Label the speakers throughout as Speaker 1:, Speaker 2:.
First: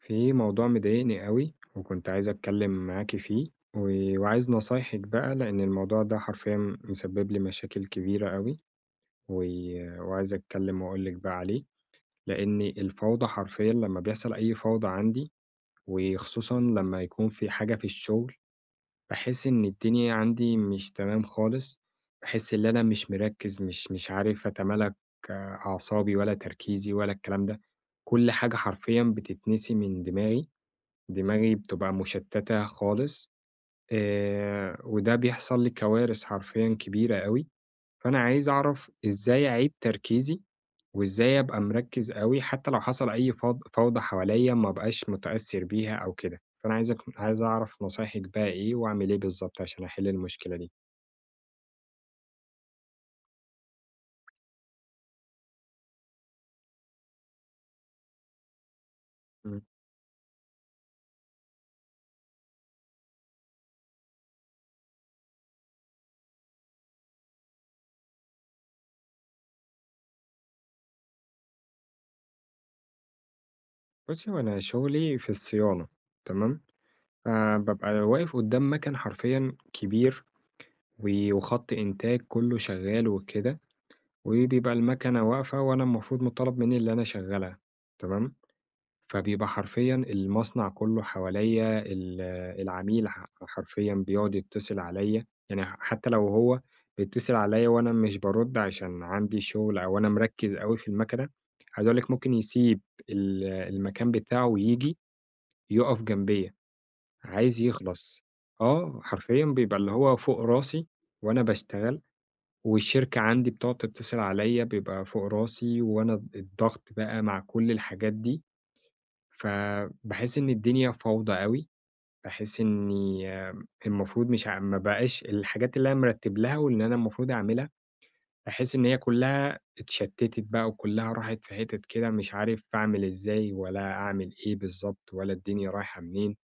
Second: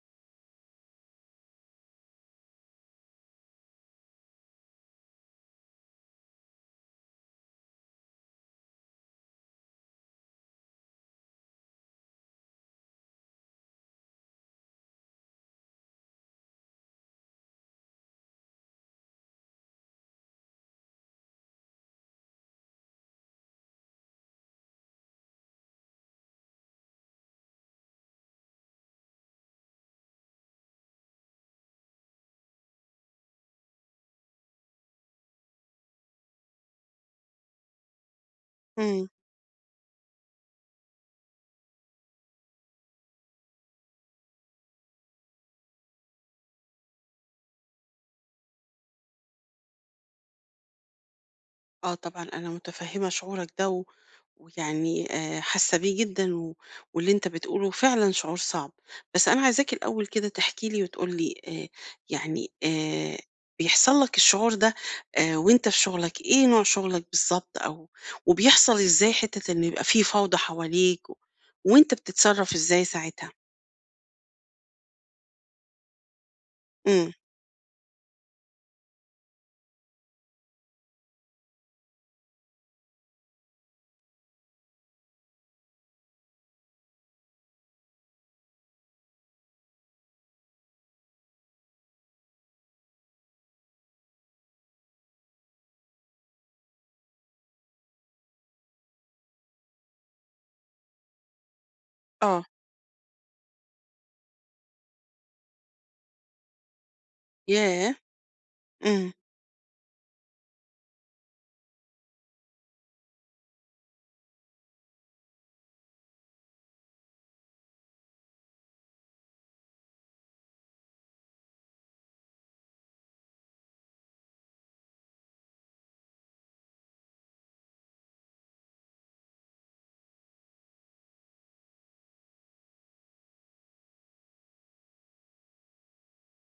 Speaker 1: في موضوع مضايقني قوي وكنت عايز اتكلم معاكِ فيه، و وعايز نصايحِك بقى لأن الموضوع ده حرفيًا مسبب لي مشاكل كبيرة أوي، و وعايز اتكلم واقول لِك بقى عليه، لأن الفوضى حرفيًا لما بيحصل أي فوضى عندي، وخصوصًا لما يكون في حاجة في الشغل، باحس إن الدنيا عندي مش تمام خالص، باحس إن أنا مش مركز، مش عارف أتمالك أعصابي ولا تركيزي ولا الكلام ده، كل حاجة حرفيًا بتتنسي من دماغي. دماغي بتبقى مشتتة خالص وده بيحصل لي كوارث حرفيًا كبيرة أوي، فأنا عايز أعرف
Speaker 2: إمم.
Speaker 1: إزاي أعيد تركيزي، وإزاي أبقى مركّز أوي حتى لو حصل أي فوضى حواليّا ما ابقاش متأثّر بيها أو كده، فأنا عايز أعرف نصايحِك بقى إيه وأعمل إيه بالضبط عشان أحل المشكلة دي؟
Speaker 2: آه طبعًا أنا متفهّمة شعورك ده ويعني حاسة بيه جدًا و واللي أنت بتقوله فعلًا شعور صعب. بس أنا
Speaker 1: إمم،
Speaker 2: عايزاك الأول كده تحكي لي وتقول لي يعني بيحصل لك الشعور ده وأنت في شغلك، إيه نوع شغلك بالضبط؟ أو وبيحصل إزاي حتّة إن يبقى في فوضى حواليك و وأنت بتتصرّف إزاي ساعتها؟
Speaker 1: بُصّي، هو أنا شغلي في الصيانة تمام،
Speaker 2: إمم.
Speaker 1: فبابقى واقف قدّام مَكَن حرفيًا كبير و وخط إنتاج كلّه شغّال وكده. وبيبقى المكنة واقفة وأنا المفروض مطالب منّي اللي أنا أشغّلها، تمام، فبيبقى حرفيًا المصنع كلّه حواليّا، العميل حرفيًا بيقعد يتصل عليّا، يعني حتى لو هو بيتصل عليّا وأنا مش بارُد عشان عندي شغل أو أنا مركّز أوي في المكنة، عايز أقول لِك ممكن
Speaker 2: آه.
Speaker 1: يسيب المكان بتاعه وييجي يُقف جنبيّا، عايز
Speaker 2: ياه!
Speaker 1: يخلص، آه،
Speaker 2: إمم،
Speaker 1: حرفيًا بيبقى اللي هو فوق راسي وأنا باشتغل والشركة عندي بتقعد تتصل عليّا بيبقى فوق راسي، وأنا الضغط بقى مع كل الحاجات دي، فباحس إن الدنيا فوضى أوي، باحس إني آه، المفروض مش ما بقاش الحاجات اللي أنا مرتّب لها واللي أنا المفروض أعملها، باحس إن هي كلّها اتشتّتت بقى وكلّها راحت في حتت كده مش عارف أعمل إزاي ولا أعمل إيه بالضبط ولا الدنيا رايحة منين،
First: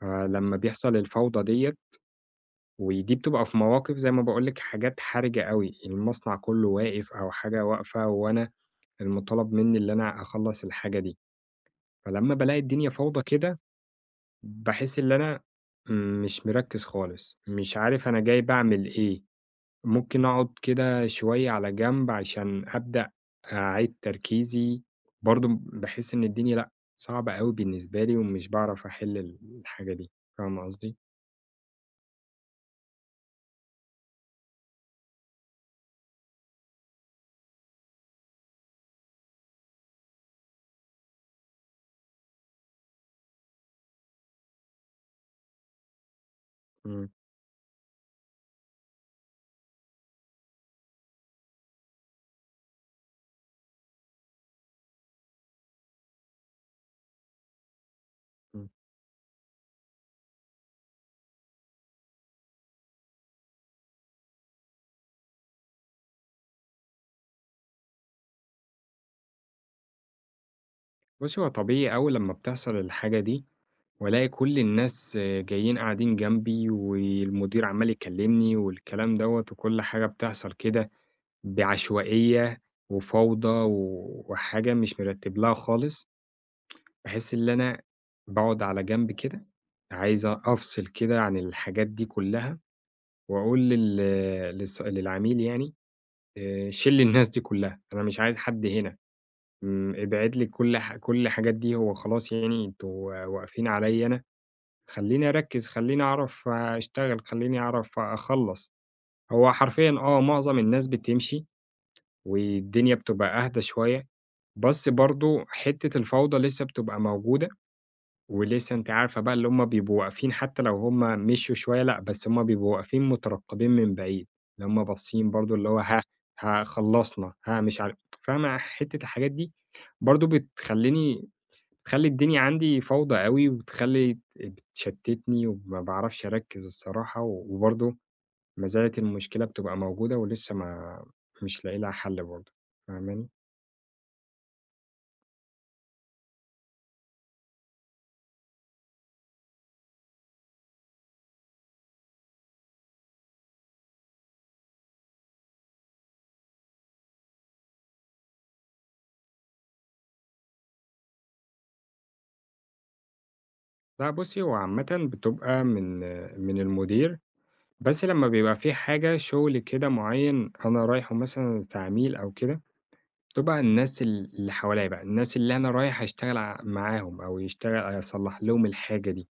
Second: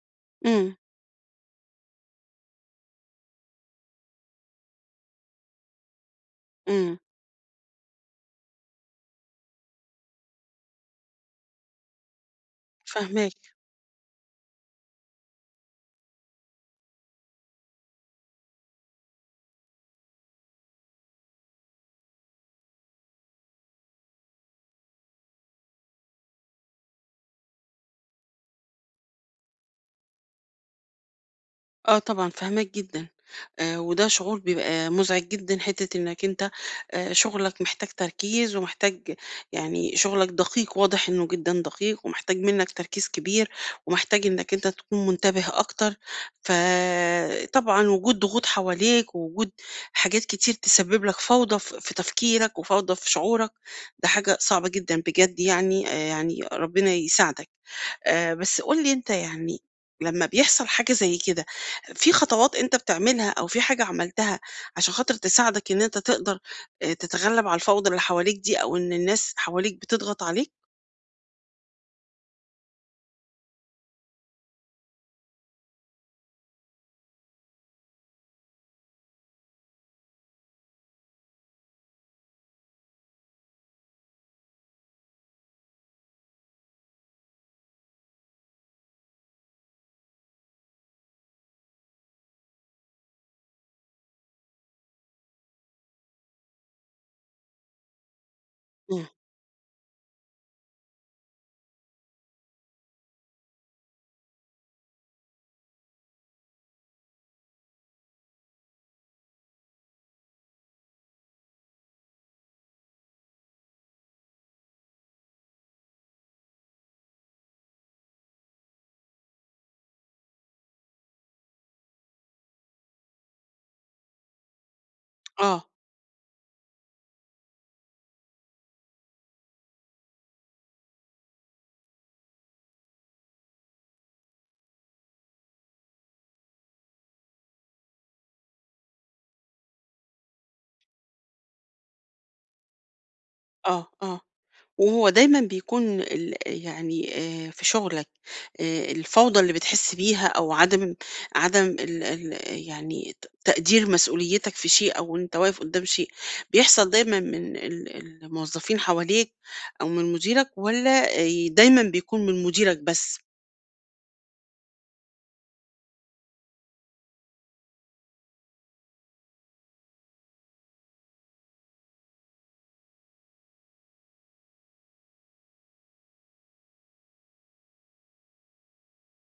Speaker 1: فلمّا
Speaker 2: إمم،
Speaker 1: بيحصل الفوضى ديّة ودي بتبقى في مواقف زي ما باقول لِك حاجات حرجة أوي، المصنع كله
Speaker 2: إمم.
Speaker 1: واقف أو حاجة واقفة وأنا المطالب منّي اللي أنا أخلّص الحاجة دي، فلمّا بالاقي الدنيا فوضى
Speaker 2: فاهماك.
Speaker 1: كده باحس اللي أنا مش مركّز خالص، مش عارف أنا جاي باعمل إيه، ممكن أقعد كده شوية على جنب عشان أبدأ أعيد تركيزي، برضه باحس إن الدنيا لأ، صعبة أوي بالنسبة لي ومش باعرف أحل الحاجة دي، فاهمة قصدي؟
Speaker 2: آه طبعًا فاهماك جدًا. وده شعور بيبقى مُزعج جدًا، حتّة إنّك أنت شغلك محتاج تركيز ومحتاج يعني شغلك دقيق، واضح إنه جدًا دقيق ومحتاج منّك تركيز كبير، ومحتاج إنّك أنت تكون منتبه أكتر.
Speaker 1: إمم،
Speaker 2: فطبعًا وجود ضغوط حواليك ووجود حاجات كتير تسبّب لك فوضى ف في تفكيرك وفوضى في شعورك، ده حاجة صعبة جدًا بجد، يعني يعني ربنا يساعدك. بس
Speaker 1: إمم.
Speaker 2: قُل لي أنت يعني لمّا بيحصل حاجة زي كده، في خطوات أنت بتعملها أو في حاجة عملتها عشان خاطر تساعدك إن أنت تقدر تتغلب على الفوضى اللي حواليك دي، أو إن الناس حواليك بتضغط عليك؟
Speaker 1: بُصّي هو طبيعي أوي لمّا بتحصل الحاجة دي والاقي كل الناس جايين قاعدين جنبي، والمدير عمّال يكلمني والكلام دوّة، وكل حاجة بتحصل كده بعشوائية وفوضى و وحاجة مش مرتّب لها خالص، باحس اللي أنا باقعد على جنب كده، عايز أفصل كده عن الحاجات دي كلّها، وأقول لل للص للعميل يعني شِل الناس دي كلّها، أنا مش عايز حد هنا،
Speaker 2: إمم.
Speaker 1: ابعد لي كل الحاجات دي، هو خلاص يعني أنتم واقفين عليَّ أنا. خلّيني أركّز، خلّيني أعرف أشتغل، خلّيني أعرف أخلّص. هو حرفيًا آه، معظم الناس بتمشي والدنيا بتبقى أهدى شوية، بس برضه حتّة الفوضى لسه بتبقى موجودة، ولسه أنتِ عارفة بقى اللي هُم بيبقوا واقفين حتّى لو هُم مشيوا شوية لأ، بس هُم بيبقوا واقفين مترقّبين من بعيد، اللي هُم باصين برضه
Speaker 2: آه،
Speaker 1: اللي هو ها ها خلّصنا، ها مش عارف فاهمة حتّة الحاجات دي برضه بتخلّيني تخلّي الدنيا عندي فوضى أوي، وتخلّي بتشتتني وما باعرفش أركّز الصراحة، و- وبرضه ما زالت المشكلة بتبقى موجودة ولسه ما مش لاقي لها حل برضه، فاهماني؟
Speaker 2: آه، آه. وهو دايمًا بيكون ال يعني في شغلك الفوضى اللي بتحس بيها، أو عدم ال يعني تقدير مسؤوليتك في شيء، أو أنت واقف قدّام شيء، بيحصل دايمًا من الموظفين حواليك أو من مديرك، والّا دايمًا بيكون من مديرك بس؟
Speaker 1: لأ بُصّي، هو عامةً بتبقى من المدير، بس لمّا بيبقى في حاجة شغل كده معيّن أنا رايحه مثلًا تعميل أو كده، بتبقى الناس اللي حواليّا بقى، الناس اللي أنا رايح أشتغل معاهم أو أصلّح لهم الحاجة دي،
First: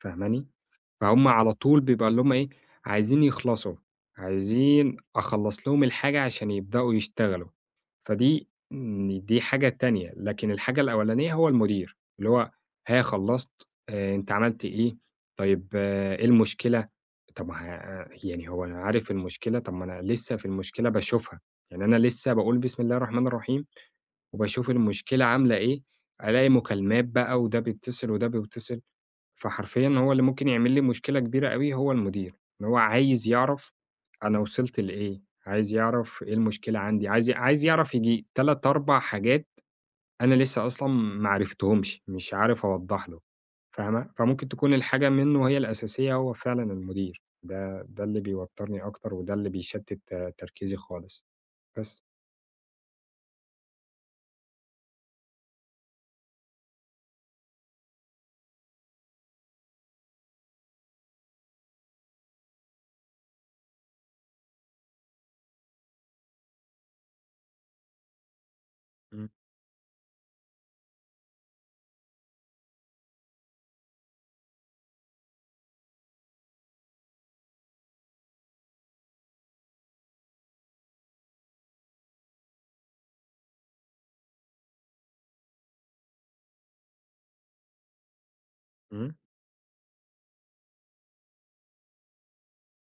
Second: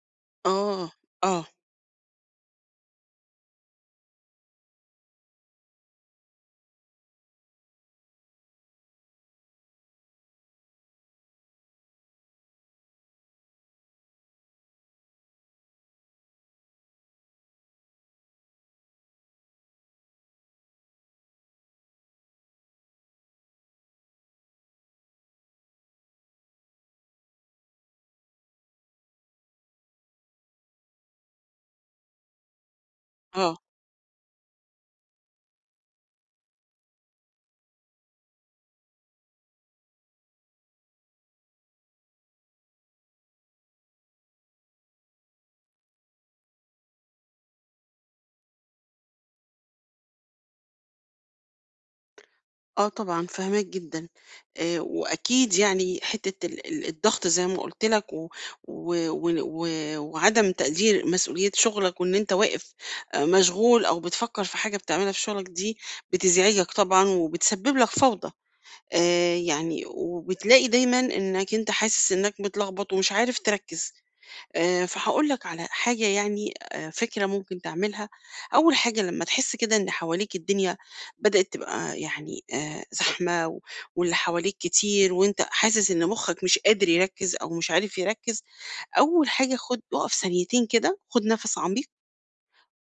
Speaker 1: فاهماني؟
Speaker 2: آه،
Speaker 1: فهُم
Speaker 2: آه،
Speaker 1: على طول بيبقى اللي هُم إيه، عايزين يخلصوا، عايزين أخلّص لهم الحاجة عشان يبدؤوا يشتغلوا، فدي ن دي حاجة تانية، لكن الحاجة الأولانية هو المدير، اللي هو ها خلّصت، أنت عملت إيه، طيب آه، إيه المشكلة؟ طب ما ه يعني هو أنا عارف المشكلة، طب ما أنا لسه في المشكلة باشوفها، يعني أنا لسه باقول بسم الله الرحمن الرحيم وباشوف المشكلة عاملة إيه، ألاقي مكالمات بقى وده بيتصل وده بيتصل. فحرفيًا هو اللي ممكن يعمل لي مشكلة كبيرة أوي هو المدير، إن هو عايز
Speaker 2: آه.
Speaker 1: يعرف أنا وصلت لإيه، عايز يعرف إيه المشكلة عندي، عايز يعرف ييجي 3، 4 حاجات أنا لسه أصلًا ما عرفتهمش، مش عارف أوضّح له، فاهمة؟ فممكن تكون الحاجة منه هي الأساسية هو فعلًا المدير، ده اللي بيوتّرني أكتر وده اللي بيشتِّت تركيزي خالص، بس.
Speaker 2: آه طبعًا فاهماك جدًا. وأكيد يعني حتّة ال الضغط زي ما قُلت لك و و وعدم تقدير مسؤولية شغلك، وإن أنت واقف مشغول أو بتفكّر في حاجة بتعملها في شغلك دي، بتزعجك طبعًا وبتسبب لك فوضى.
Speaker 1: إمم،
Speaker 2: يعني وبتلاقي دايمًا إنّك أنت حاسس إنّك متلخبط ومش عارف تركّز. فهاقول لك على حاجة، يعني فكرة ممكن تعملها. أول حاجة لمّا تحس كده إن حواليك الدنيا بدأت تبقى يعني زحمة، و واللي حواليك كتير، وأنت حاسس إن مخّك مش قادر يركّز أو مش عارف يركّز،
Speaker 1: إمم،
Speaker 2: أول حاجة اقف ثانيتين كده، خُد نَفَس عميق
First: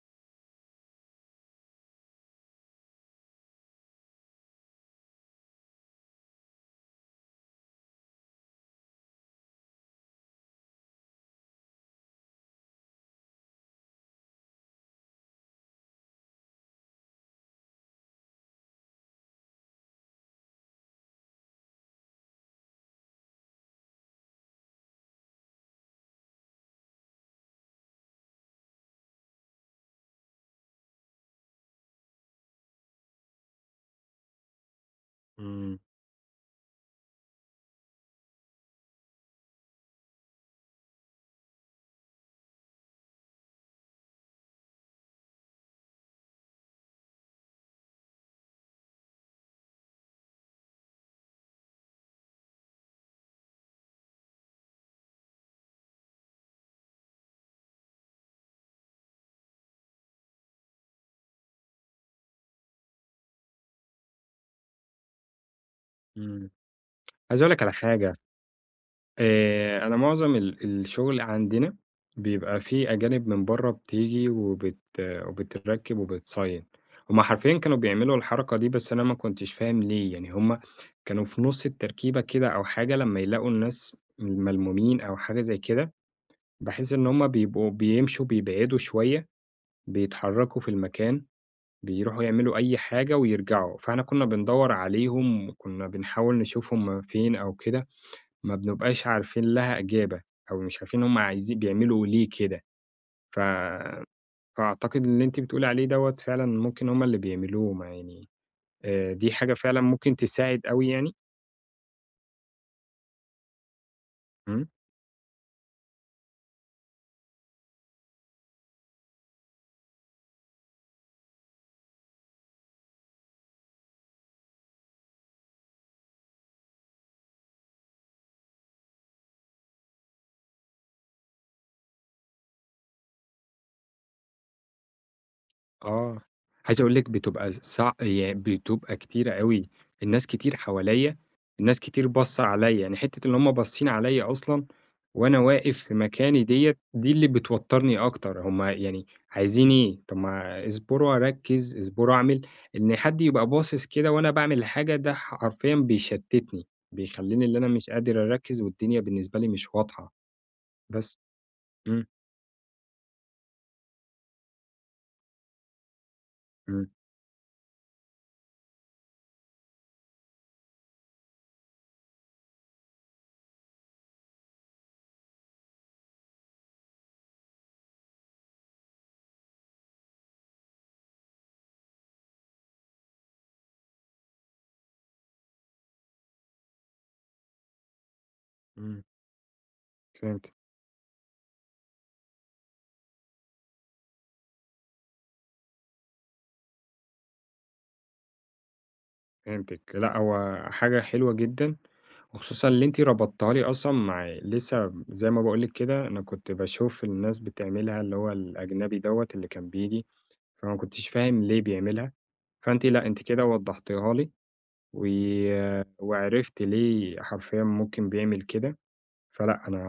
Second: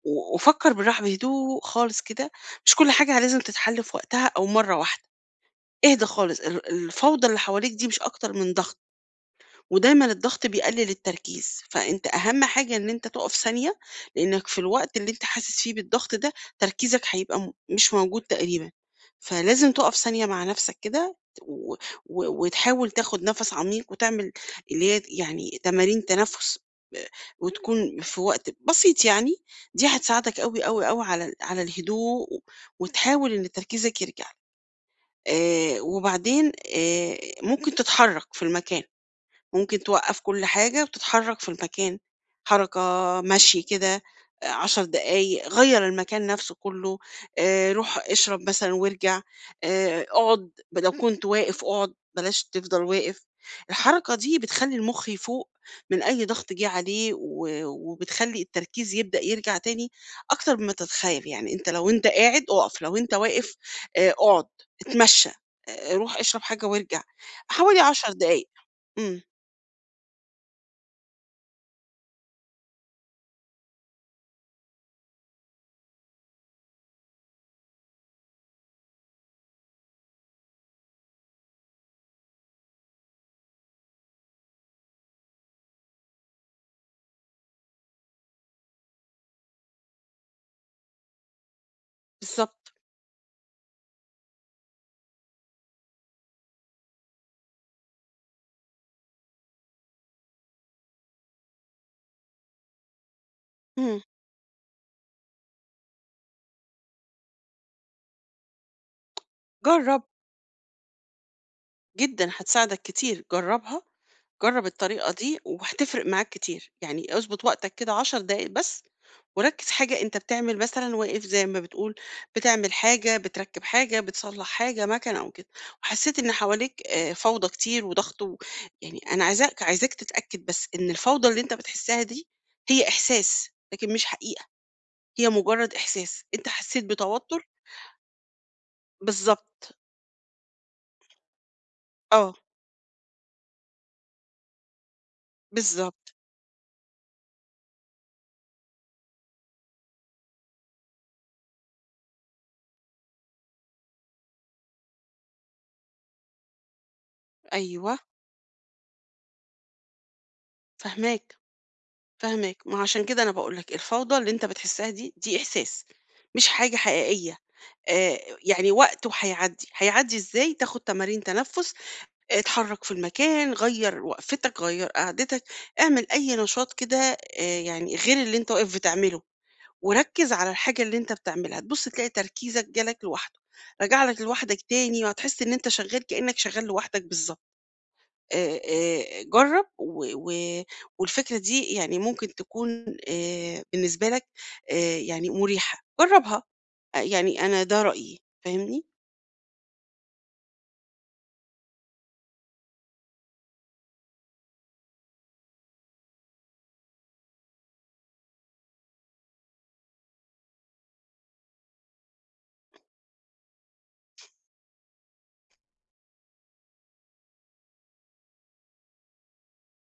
Speaker 2: و وفكّر بالراحة بهدوء خالص كده. مش كل حاجة لازم تتحل في وقتها أو مرّة واحدة، اهدى خالص. الفوضى اللي حواليك دي مش أكتر من ضغط، ودايمًا الضغط بيقلل التركيز. فأنت أهم حاجة إن أنت تُقف ثانية، لإنك في الوقت اللي أنت حاسس فيه بالضغط ده تركيزك هيبقى مش موجود تقريبًا. فلازم تُقف ثانية مع نفسك كده و و وتحاول تاخد نَفَس عميق، وتعمل اللي هي يعني تمارين تنفُّس ب وتكون في وقت بسيط يعني. دي هتساعدك أوي، أوي، أوي على على الهدوء، وتحاول إن تركيزك يرجع.
Speaker 1: إمم،
Speaker 2: وبعدين ممكن تتحرّك في المكان. ممكن توقّف كل حاجة وتتحرّك في المكان، حركة، مشي كده، 10 دقايق، غيّر المكان نَفْسه كُلّه، روح اشرب مثلًا وارجع. اقعد ب لو كنت واقف اقعد، بلاش تفضل واقف. الحركة دي بتخلّي المُخ يفوق من أي ضغط جِه عليه، وبتخلّي التركيز يبدأ يرجع تاني أكتر مما تتخيّل. يعني لو أنت قاعد اُقف، لو أنت واقف اقعد، اتمشّى، روح اشرب
Speaker 1: إمم.
Speaker 2: حاجة وارجع،
Speaker 1: عايز أقول لك على
Speaker 2: حوالي 10
Speaker 1: حاجة
Speaker 2: دقايق. إمم.
Speaker 1: أنا معظم الشغل عندنا بيبقى في أجانب من برّه بتيجي وبتركِّب وبتصين، هُم حرفيًا كانوا بيعملوا الحركة دي بس أنا ما كنتش فاهم ليه، يعني هُم كانوا في نُص التركيبة كده أو حاجة لمّا يلاقوا الناس ملمومين أو حاجة زي كده، باحس إن هُم بيبقوا بيمشوا بيبعدوا شوية، بيتحركوا في المكان، بيروحوا يعملوا
Speaker 2: بالضبط،
Speaker 1: أي حاجة ويرجعوا، فإحنا كنا بندوّر عليهم وكنا بنحاول نشوف هُم فين أو كده. ما بنبقاش عارفين لها إجابة، أو مش عارفين هُم عايزين بيعملوا ليه كده، ف
Speaker 2: إمم.
Speaker 1: فأعتقد اللي أنتِ بتقولي عليه دوّة فعلًا ممكن هُم اللي بيعملوه، ما يعني دي حاجة فعلًا
Speaker 2: جرّب،
Speaker 1: ممكن تساعد أوي يعني؟
Speaker 2: جدًا هتساعدك كتير، جرّبها،
Speaker 1: إمم.
Speaker 2: جرّب الطريقة دي وهتفرق معاك كتير. يعني اضبط وقتك كده 10 دقايق بس، وركّز حاجة أنت بتعمل، مثلًا واقف زي ما بتقول، بتعمل حاجة، بتركّب حاجة، بتصلّح حاجة، مَكَنة أو كده، وحسّيت إن حواليك فوضى كتير وضغط و يعني أنا عايزاك تتأكد بس إن الفوضى اللي أنت بتحسّها دي هي إحساس، لكن مش حقيقة. هي مجرّد
Speaker 1: آه،
Speaker 2: إحساس، أنت
Speaker 1: عايز
Speaker 2: حسّيت
Speaker 1: أقول لِك
Speaker 2: بتوتر
Speaker 1: بتبقى صع ي بتبقى كتيرة أوي،
Speaker 2: بالضبط،
Speaker 1: الناس كتير حواليّا، الناس كتير
Speaker 2: آه،
Speaker 1: باصة عليّا، يعني حتّة إن هُم باصين عليّا أصلًا وأنا واقف في
Speaker 2: بالضبط،
Speaker 1: مكاني ديّة، دي اللي بتوتّرني أكتر، هُم يعني عايزين إيه؟ طَب ما اصبروا أركّز، اصبروا أعمل، إن حد يبقى باصص كده وأنا باعمل حاجة ده حرفيًا بيشتتني، بيخلّيني اللي أنا مش
Speaker 2: أيوه.
Speaker 1: قادر أركّز والدنيا بالنسبة لي مش واضحة، بس.
Speaker 2: فاهماك،
Speaker 1: إمم،
Speaker 2: فاهماك. ما هو عشان كده أنا باقول لك الفوضى اللي أنت بتحسها دي، دي إحساس مش حاجة
Speaker 1: إمم،
Speaker 2: حقيقية. آآ يعني وقته هيعدّي. هيعدّي إزاي؟ تاخد تمارين تنفُّس، اتحرّك في المكان، غيّر وقفتك، غيّر قعدتك، اعمل أي نشاط كده يعني غير اللي أنت واقف بتعمله، وركّز على الحاجة اللي أنت بتعملها. تبُص تلاقي تركيزك جالك لوحده، رجع لك لوحدك تاني، وهتحس إن أنت شغّال كإنّك شغّال لوحدك بالضبط.
Speaker 1: إمم،
Speaker 2: جرّب و و
Speaker 1: فهمت.
Speaker 2: والفكرة دي يعني ممكن تكون بالنسبة لك يعني مُريحة، جرّبها. يعني أنا ده رأيي، فاهمني؟
Speaker 1: فهمتِك. لأ، هو حاجة حلوة جدًا، وخصوصًا اللي أنتِ ربطتيها لي أصلًا مع لسه زي ما باقول لِك كده، أنا كنت باشوف الناس بتعملها اللي هو الأجنبي دوّة اللي كان بييجي، فما كنتش فاهم ليه بيعملها، فأنتِ لأ، أنتِ كده وضحتيها لي و وعرفت ليه حرفيًا ممكن بيعمل كده، فلأ، أنا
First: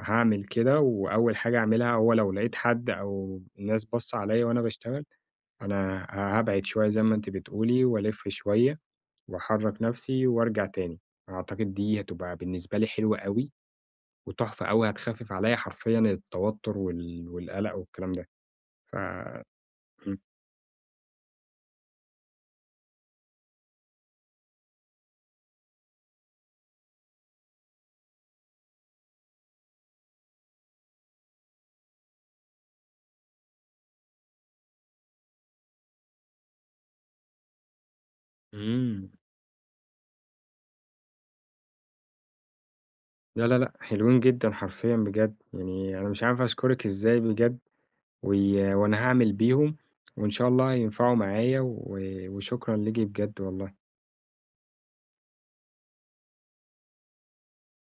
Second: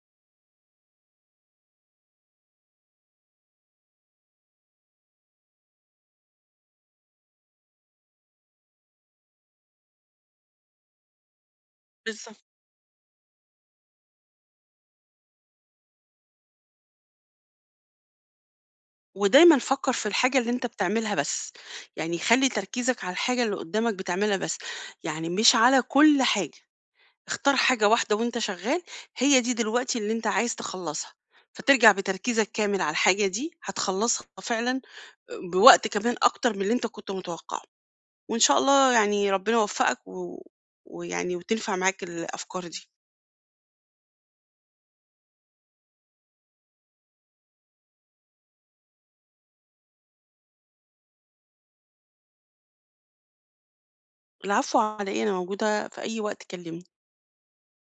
Speaker 1: هاعمل كده، وأول حاجة أعملها هو لو لقيت حد أو الناس باصة عليَّ وأنا باشتغل، أنا هابعد شوية زي ما أنتِ بتقولي، وألِف شوية. وأحرّك نَفْسي وأرجع تاني، أعتقد دي هتبقى
Speaker 2: بالضبط.
Speaker 1: بالنسبة لي حلوة أوي وتحفة أوي، هتخفِّف عليّا حرفيًا التوتُّر والقَلَق والكلام ده. ف
Speaker 2: ودايمًا فكّر في
Speaker 1: إمم،
Speaker 2: الحاجة اللي أنت بتعملها بس، يعني خلّي تركيزك على الحاجة اللي قدّامك بتعملها بس، يعني مش على كل حاجة، اختار حاجة واحدة وأنت شغّال، هي دي دلوقتي اللي أنت عايز تخلّصها، فترجع بتركيزك كامل على الحاجة دي، هتخلّصها فعلًا بوقت كمان أكتر من اللي أنت كنت متوقعه. وإن شاء الله
Speaker 1: إمم،
Speaker 2: يعني ربنا يوفقك و... ويعني وتنفع معاك الأفكار دي.
Speaker 1: لا، لا، لأ، حلوين جدًا حرفيًا بجد، يعني أنا مش عارف أشكرِك إزاي بجد و وأنا هاعمل بيهم وإن شاء الله هينفعوا معايا و وشكرًا ليكِ بجد والله.
Speaker 2: العفو على إيه، أنا موجودة في أي وقت كلمني.